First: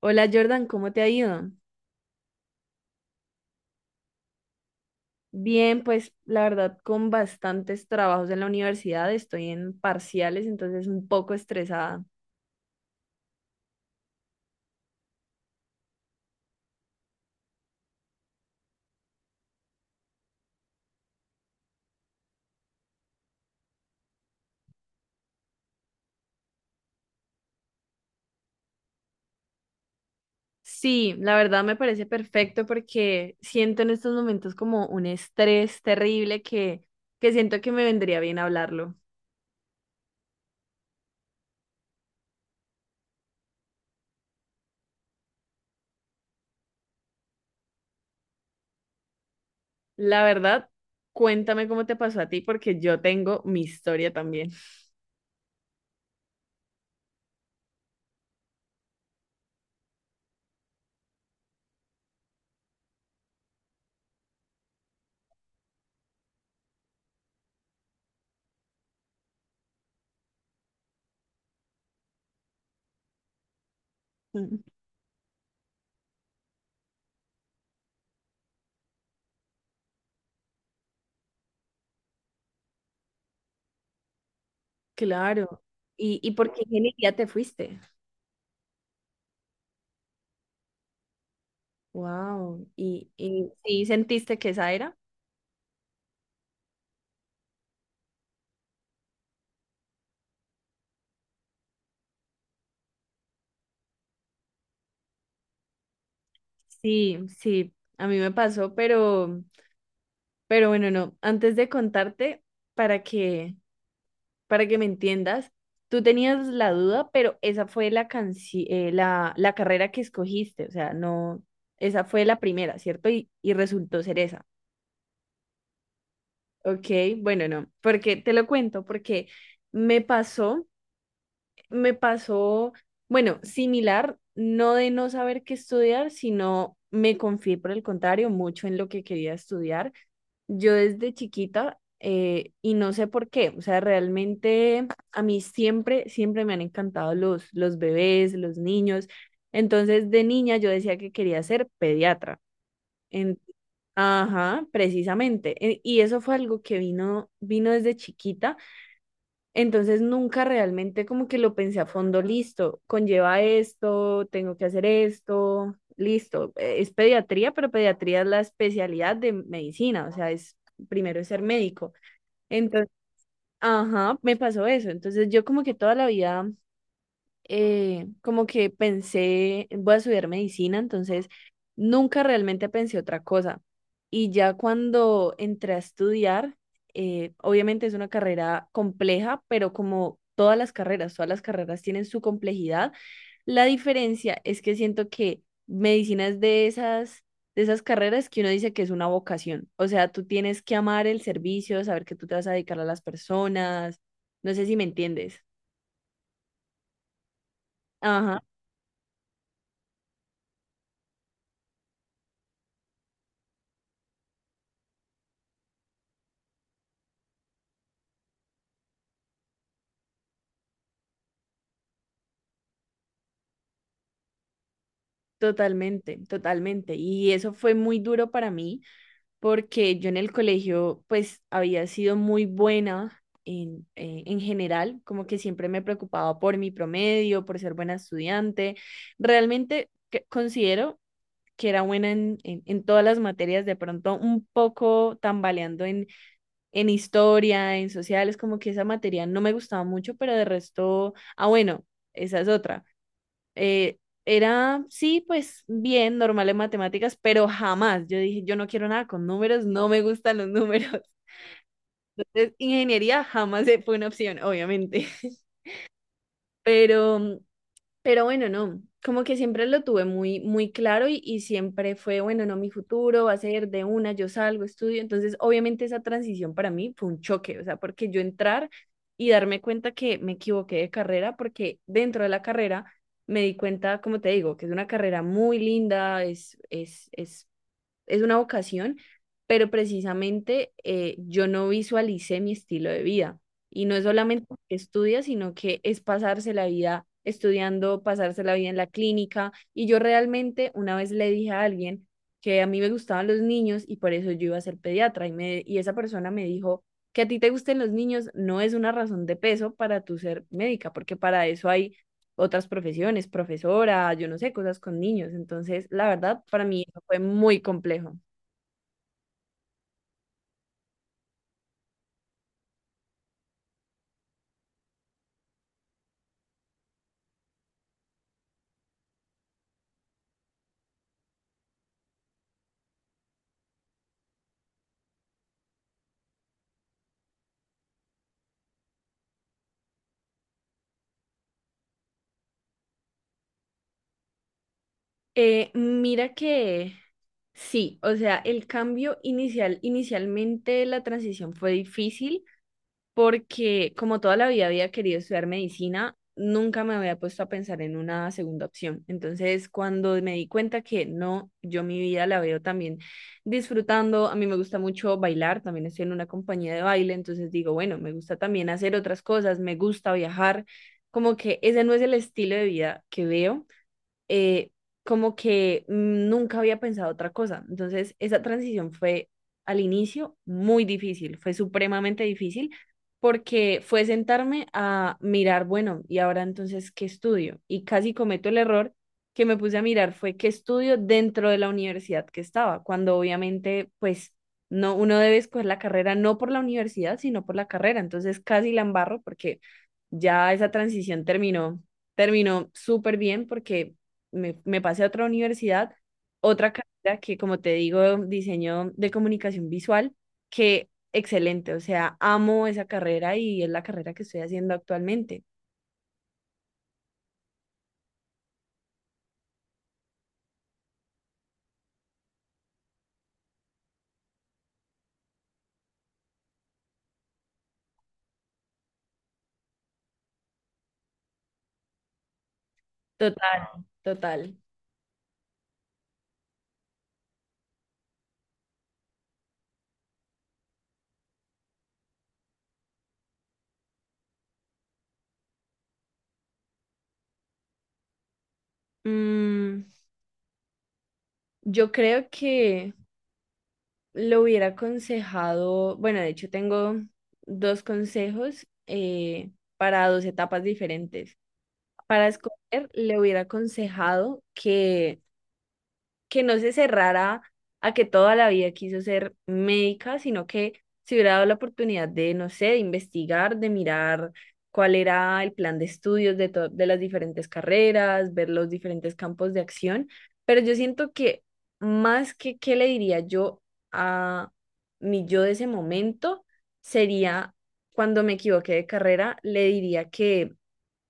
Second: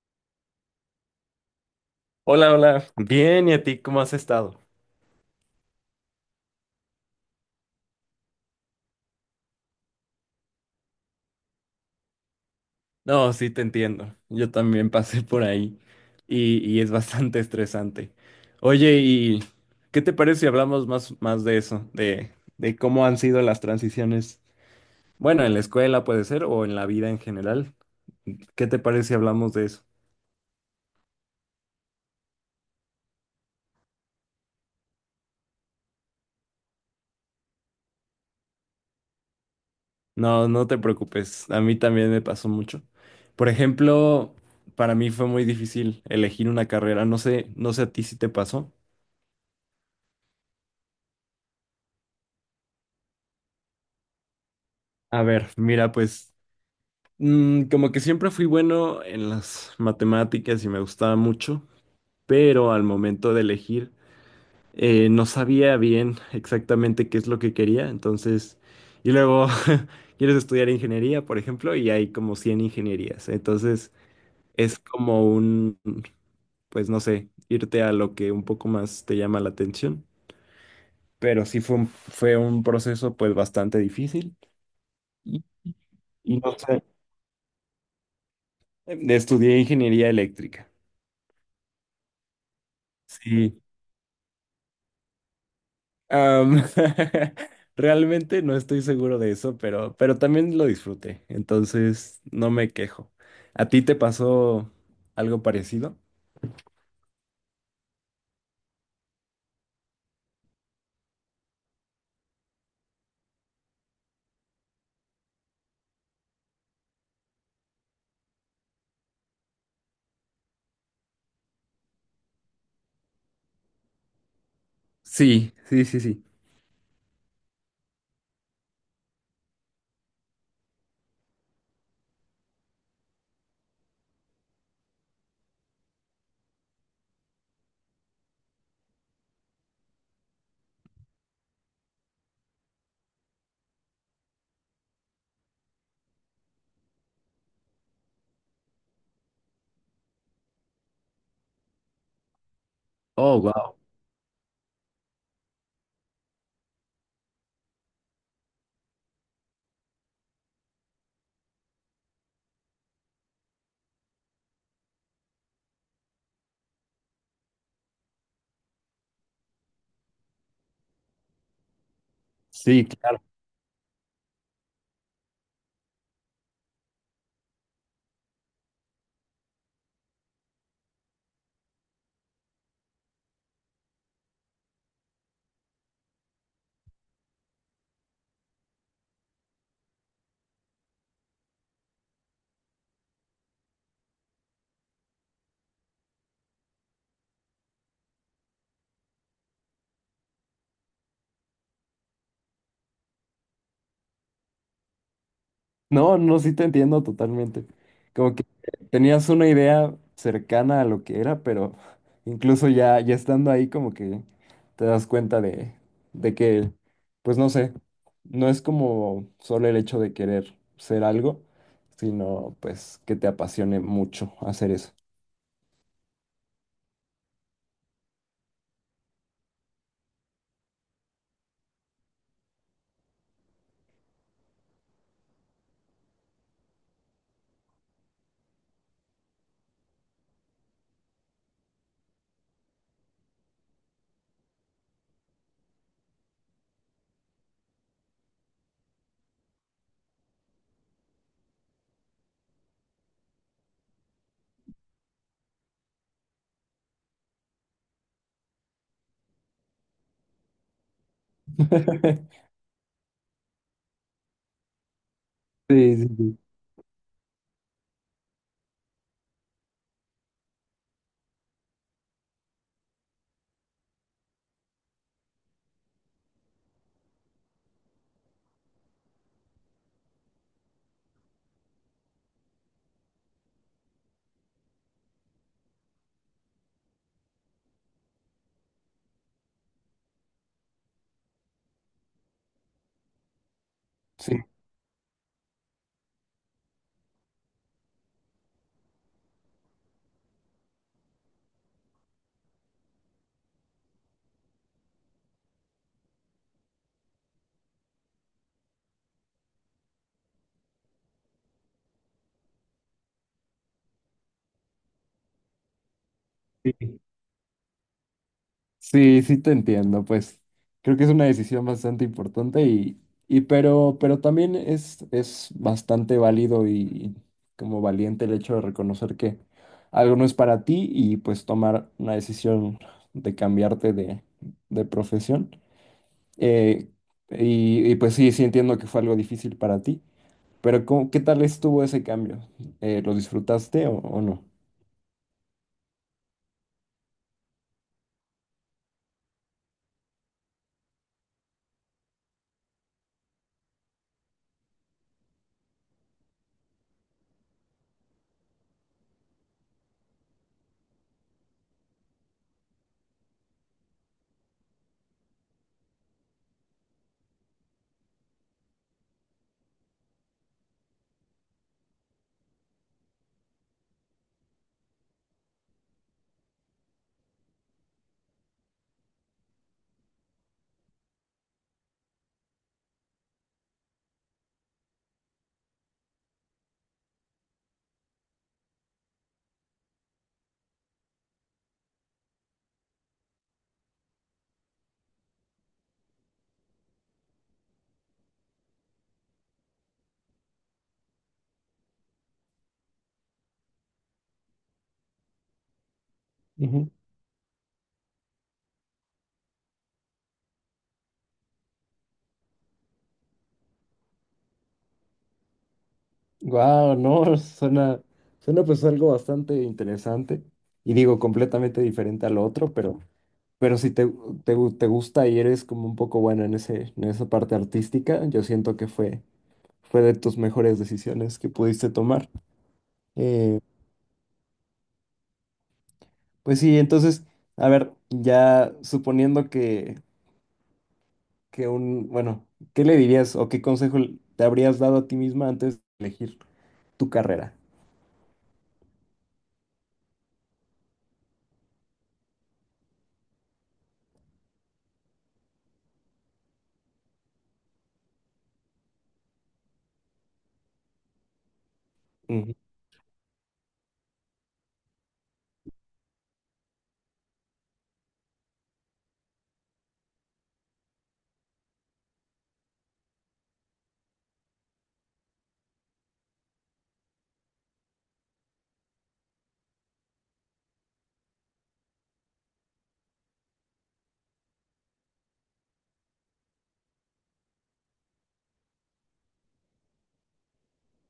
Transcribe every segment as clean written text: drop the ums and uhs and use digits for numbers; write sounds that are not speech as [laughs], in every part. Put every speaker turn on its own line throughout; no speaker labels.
Hola Jordan, ¿cómo te ha ido?
Hola, hola. Bien, ¿y a ti cómo has estado?
Bien, pues la verdad con bastantes trabajos en la universidad, estoy en parciales, entonces un poco estresada.
No, sí, te entiendo. Yo también pasé por ahí y es bastante [laughs] estresante. Oye, ¿y qué te parece si hablamos más de eso? De cómo han sido las transiciones. Bueno, en la escuela puede ser o en la vida en general. ¿Qué te parece si hablamos de eso?
Sí, la verdad me parece perfecto porque siento en estos momentos como un estrés terrible que siento que me vendría bien hablarlo.
No, no te preocupes. A mí también me pasó mucho. Por ejemplo, para mí fue muy difícil elegir una carrera. No sé a ti si te pasó.
La verdad, cuéntame cómo te pasó a ti porque yo tengo mi historia también.
A ver, mira, pues. Como que siempre fui bueno en las matemáticas y me gustaba mucho, pero al momento de elegir no sabía bien exactamente qué es lo que quería, entonces, y luego [laughs] quieres estudiar ingeniería, por ejemplo, y hay como 100 ingenierías, entonces
Mm, [laughs]
es como un, pues no sé, irte a lo que un poco más te llama la atención, pero sí fue un proceso pues bastante difícil y,
Claro. Y
y
por
no
qué
sé,
ingeniería te fuiste?
estudié ingeniería eléctrica.
Wow. Y
Sí,
sí sentiste que esa era?
Am, [laughs] realmente no estoy seguro de eso, pero también lo disfruté, entonces no me quejo. ¿A ti te pasó algo parecido?
Sí, sí, a mí me pasó, pero bueno, no. Antes de contarte, para que, para que me entiendas, tú tenías la duda, pero esa fue la la carrera que escogiste, o sea, no, esa fue la primera, ¿cierto? Y resultó ser esa.
Sí, sí, sí, sí.
Ok, bueno, no, porque te lo cuento, porque me pasó, me pasó, bueno, similar, no de no saber qué estudiar, sino me confié por el contrario mucho en lo que quería estudiar. Yo desde chiquita, y no sé por qué, o sea, realmente a mí siempre, siempre me han encantado los bebés, los niños. Entonces, de niña yo decía que quería ser pediatra. En-
Oh, wow.
ajá, precisamente. Y eso fue algo que vino desde chiquita, entonces nunca realmente como que lo pensé a fondo, listo, conlleva esto, tengo que hacer esto, listo. Es pediatría, pero pediatría es la especialidad de medicina, o sea, es primero es ser médico.
Sí,
Entonces,
claro.
ajá, me pasó eso. Entonces yo como que toda la vida como que pensé, voy a estudiar medicina, entonces nunca realmente pensé otra cosa. Y ya cuando entré a estudiar, obviamente es una carrera compleja, pero como todas las carreras tienen su complejidad. La diferencia es que siento que medicina es de de esas carreras que uno dice que es una vocación. O sea, tú tienes que amar el servicio, saber que tú te vas a dedicar a las personas. No sé si me entiendes.
No, no, sí te entiendo totalmente. Como
Ajá.
que tenías una idea cercana a lo que era, pero incluso ya, ya estando ahí, como que te das cuenta de que, pues no sé, no es como solo el hecho de querer ser algo, sino pues que te apasione mucho hacer eso.
Totalmente, totalmente. Y eso fue muy duro para mí porque yo en el colegio pues había sido muy buena en general, como que siempre me preocupaba por mi promedio, por ser buena estudiante. Realmente considero que era buena en todas las materias, de pronto un poco tambaleando en historia, en sociales, como que esa materia no me gustaba mucho, pero de resto, ah, bueno, esa es otra. Eh, sí, pues bien, normal en matemáticas, pero jamás. Yo dije, yo no quiero nada con números, no me gustan los números. [laughs]
[laughs]
Entonces, ingeniería jamás fue una opción, obviamente. [laughs]
Sí, sí,
Pero pero bueno, no, como que siempre lo tuve muy, muy claro y siempre fue, bueno, no, mi futuro va a ser de una, yo salgo, estudio. Entonces, obviamente esa transición para mí fue un choque, o sea, porque yo entrar y darme cuenta que me equivoqué de carrera, porque dentro de la carrera me di cuenta, como te digo, que es una carrera muy linda, es una vocación, pero precisamente yo no visualicé mi estilo de vida. Y no es
sí.
solamente que estudia, sino que es pasarse la vida estudiando, pasarse la vida en la clínica. Y yo realmente una vez le dije a alguien que a mí me gustaban los niños y por eso yo iba a ser pediatra. Y esa persona me dijo que a ti te gusten los niños no es una razón de peso para tu ser médica, porque para eso hay otras profesiones, profesora, yo no sé, cosas con niños. Entonces, la verdad, para mí eso
[laughs] Sí.
fue muy complejo.
Sí, sí te entiendo, pues creo que es una decisión bastante importante y pero también es bastante válido y como valiente el hecho de reconocer que algo no es para ti y pues tomar una decisión de cambiarte de profesión. Eh, y, pues sí, sí entiendo que fue algo difícil para ti, pero ¿cómo- qué tal estuvo ese cambio? ¿Lo disfrutaste o
Mira que sí, o sea, el cambio inicialmente la transición fue difícil porque como toda la vida había querido estudiar medicina, nunca me había puesto a pensar en una segunda opción. Entonces, cuando me di cuenta que no, yo mi vida la veo también disfrutando, a mí me gusta mucho bailar, también estoy en una compañía de baile, entonces digo, bueno, me gusta también hacer otras cosas, me gusta viajar, como que ese no es el estilo de vida que veo, eh, como que mm, nunca había pensado otra cosa. Entonces, esa transición fue al inicio muy difícil, fue supremamente difícil porque fue sentarme a mirar, bueno, y ahora entonces, ¿qué estudio? Y casi cometo el error que me puse a mirar fue qué estudio dentro de la universidad que estaba, cuando obviamente, pues, no, uno debe escoger la carrera no por la universidad, sino por la carrera. Entonces, casi la embarro porque ya esa transición terminó súper bien porque me pasé a otra universidad, otra
no?
carrera que, como te digo, diseño de comunicación visual, que excelente, o sea, amo esa carrera y es la carrera que estoy haciendo actualmente.
Wow, no, [laughs] suena, suena pues algo bastante interesante y digo completamente diferente al otro, pero si te, te, gu- te gusta y eres como un poco buena en ese, en esa parte artística, yo siento que fue, fue de tus mejores decisiones que pudiste tomar. Eh,
Total, total.
pues sí, entonces, a ver, ya suponiendo que un, bueno, ¿qué le dirías o qué consejo te habrías dado a ti misma antes de elegir tu carrera?
Mm, yo creo que lo hubiera aconsejado, bueno, de hecho tengo dos consejos, para dos etapas diferentes. Para
Ujú.
escoger, le hubiera aconsejado que no se cerrara a que toda la vida quiso ser médica, sino que se hubiera dado la oportunidad de, no sé, de investigar, de mirar cuál era el plan de estudios de, de las diferentes carreras, ver los diferentes campos de acción. Pero yo siento que más que qué le diría yo a mi yo de ese momento, sería cuando me equivoqué de carrera, le diría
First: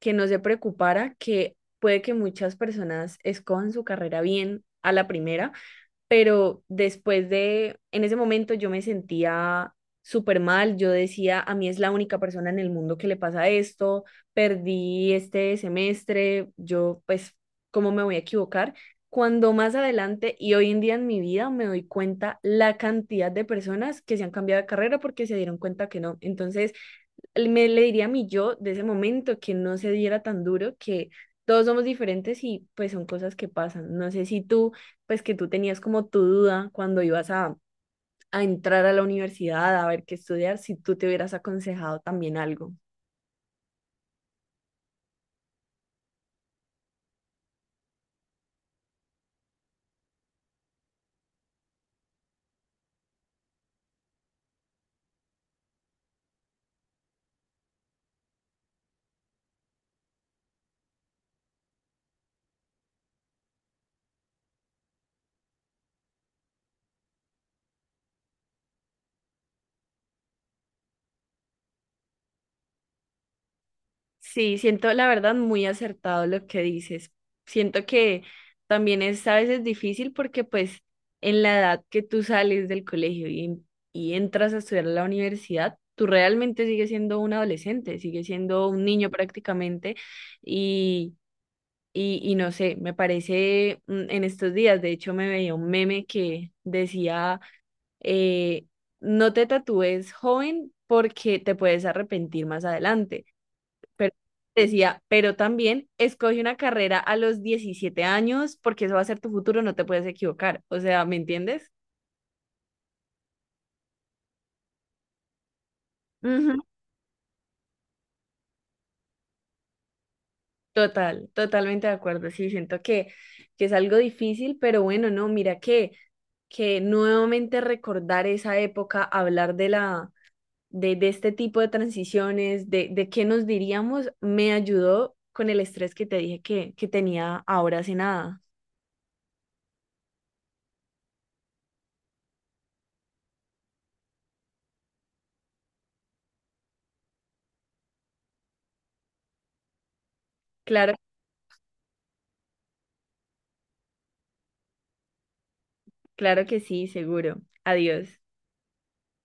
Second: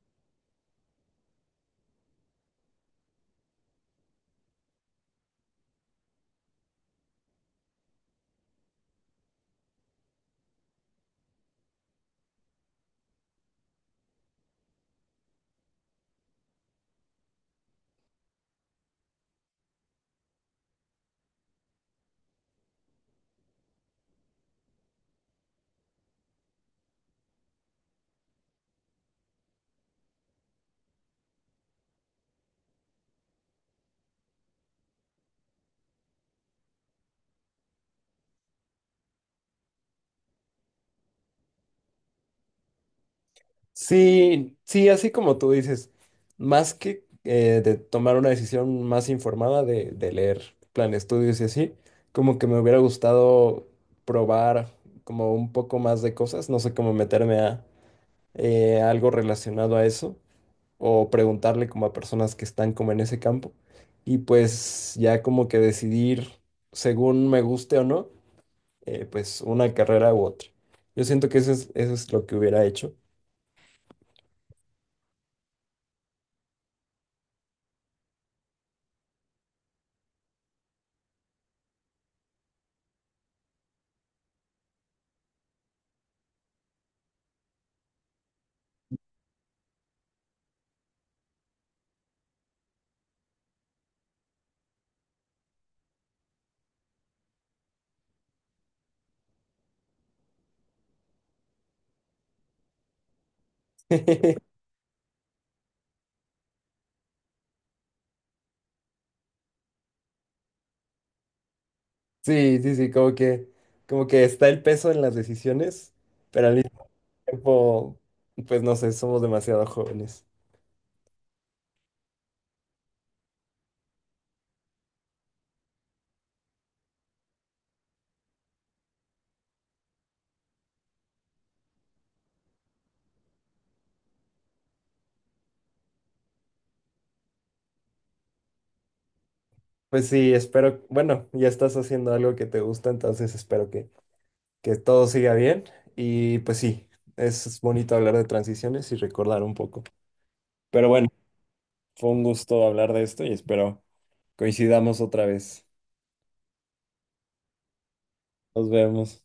que no se preocupara, que puede que muchas personas escojan su carrera bien a la primera, pero después de, en ese momento yo me sentía súper mal, yo decía, a mí es la única persona en el mundo que le pasa esto, perdí este semestre, yo pues, ¿cómo me voy a equivocar? Cuando más adelante y hoy en día en mi vida me doy cuenta la cantidad de personas que se han cambiado de carrera porque se dieron cuenta que no. Entonces, me le diría a mi yo de ese momento que no se diera tan duro, que todos somos diferentes y pues son cosas que pasan. No sé si tú, pues que tú tenías como tu duda cuando ibas a entrar a la universidad, a ver qué estudiar, si tú te hubieras aconsejado también algo.
Sí, sí, así como tú dices, más que de tomar una decisión más informada de leer plan de estudios y así, como que me hubiera gustado probar como un poco más de cosas, no sé cómo meterme a, algo relacionado a eso o preguntarle como a personas que están como en ese campo y pues ya como que decidir según me guste o no, pues una carrera u otra. Yo siento que eso es lo que hubiera hecho.
Sí, siento la verdad muy acertado lo que dices. Siento que también es a veces difícil porque pues en la edad que tú sales del colegio y entras a estudiar a la universidad, tú realmente sigues siendo un adolescente, sigues siendo un niño prácticamente y, y no sé, me parece mm, en estos días, de hecho me veía un meme que decía, eh, no te tatúes joven porque te puedes arrepentir más adelante. Pero
[laughs]
decía, pero también escoge una carrera a los 17 años porque eso va a ser tu futuro, no te puedes equivocar. O sea, ¿me entiendes?
Sí, sí, sí, como que está el peso en las decisiones, pero al
Ujú.
mismo tiempo, pues no sé, somos demasiado jóvenes.
Total, totalmente de acuerdo. Sí, siento que es algo difícil, pero bueno, no, mira que nuevamente recordar esa época, hablar de de este tipo de transiciones, de qué nos diríamos, me ayudó con el estrés que te dije que tenía ahora hace nada.
Pues sí, espero, bueno, ya estás haciendo algo que te gusta, entonces espero que todo siga bien. Y pues sí, es bonito hablar de transiciones y recordar un poco. Pero
Claro,
bueno, fue un gusto hablar de esto y espero coincidamos otra vez.
claro que sí, seguro. Adiós.
Nos vemos.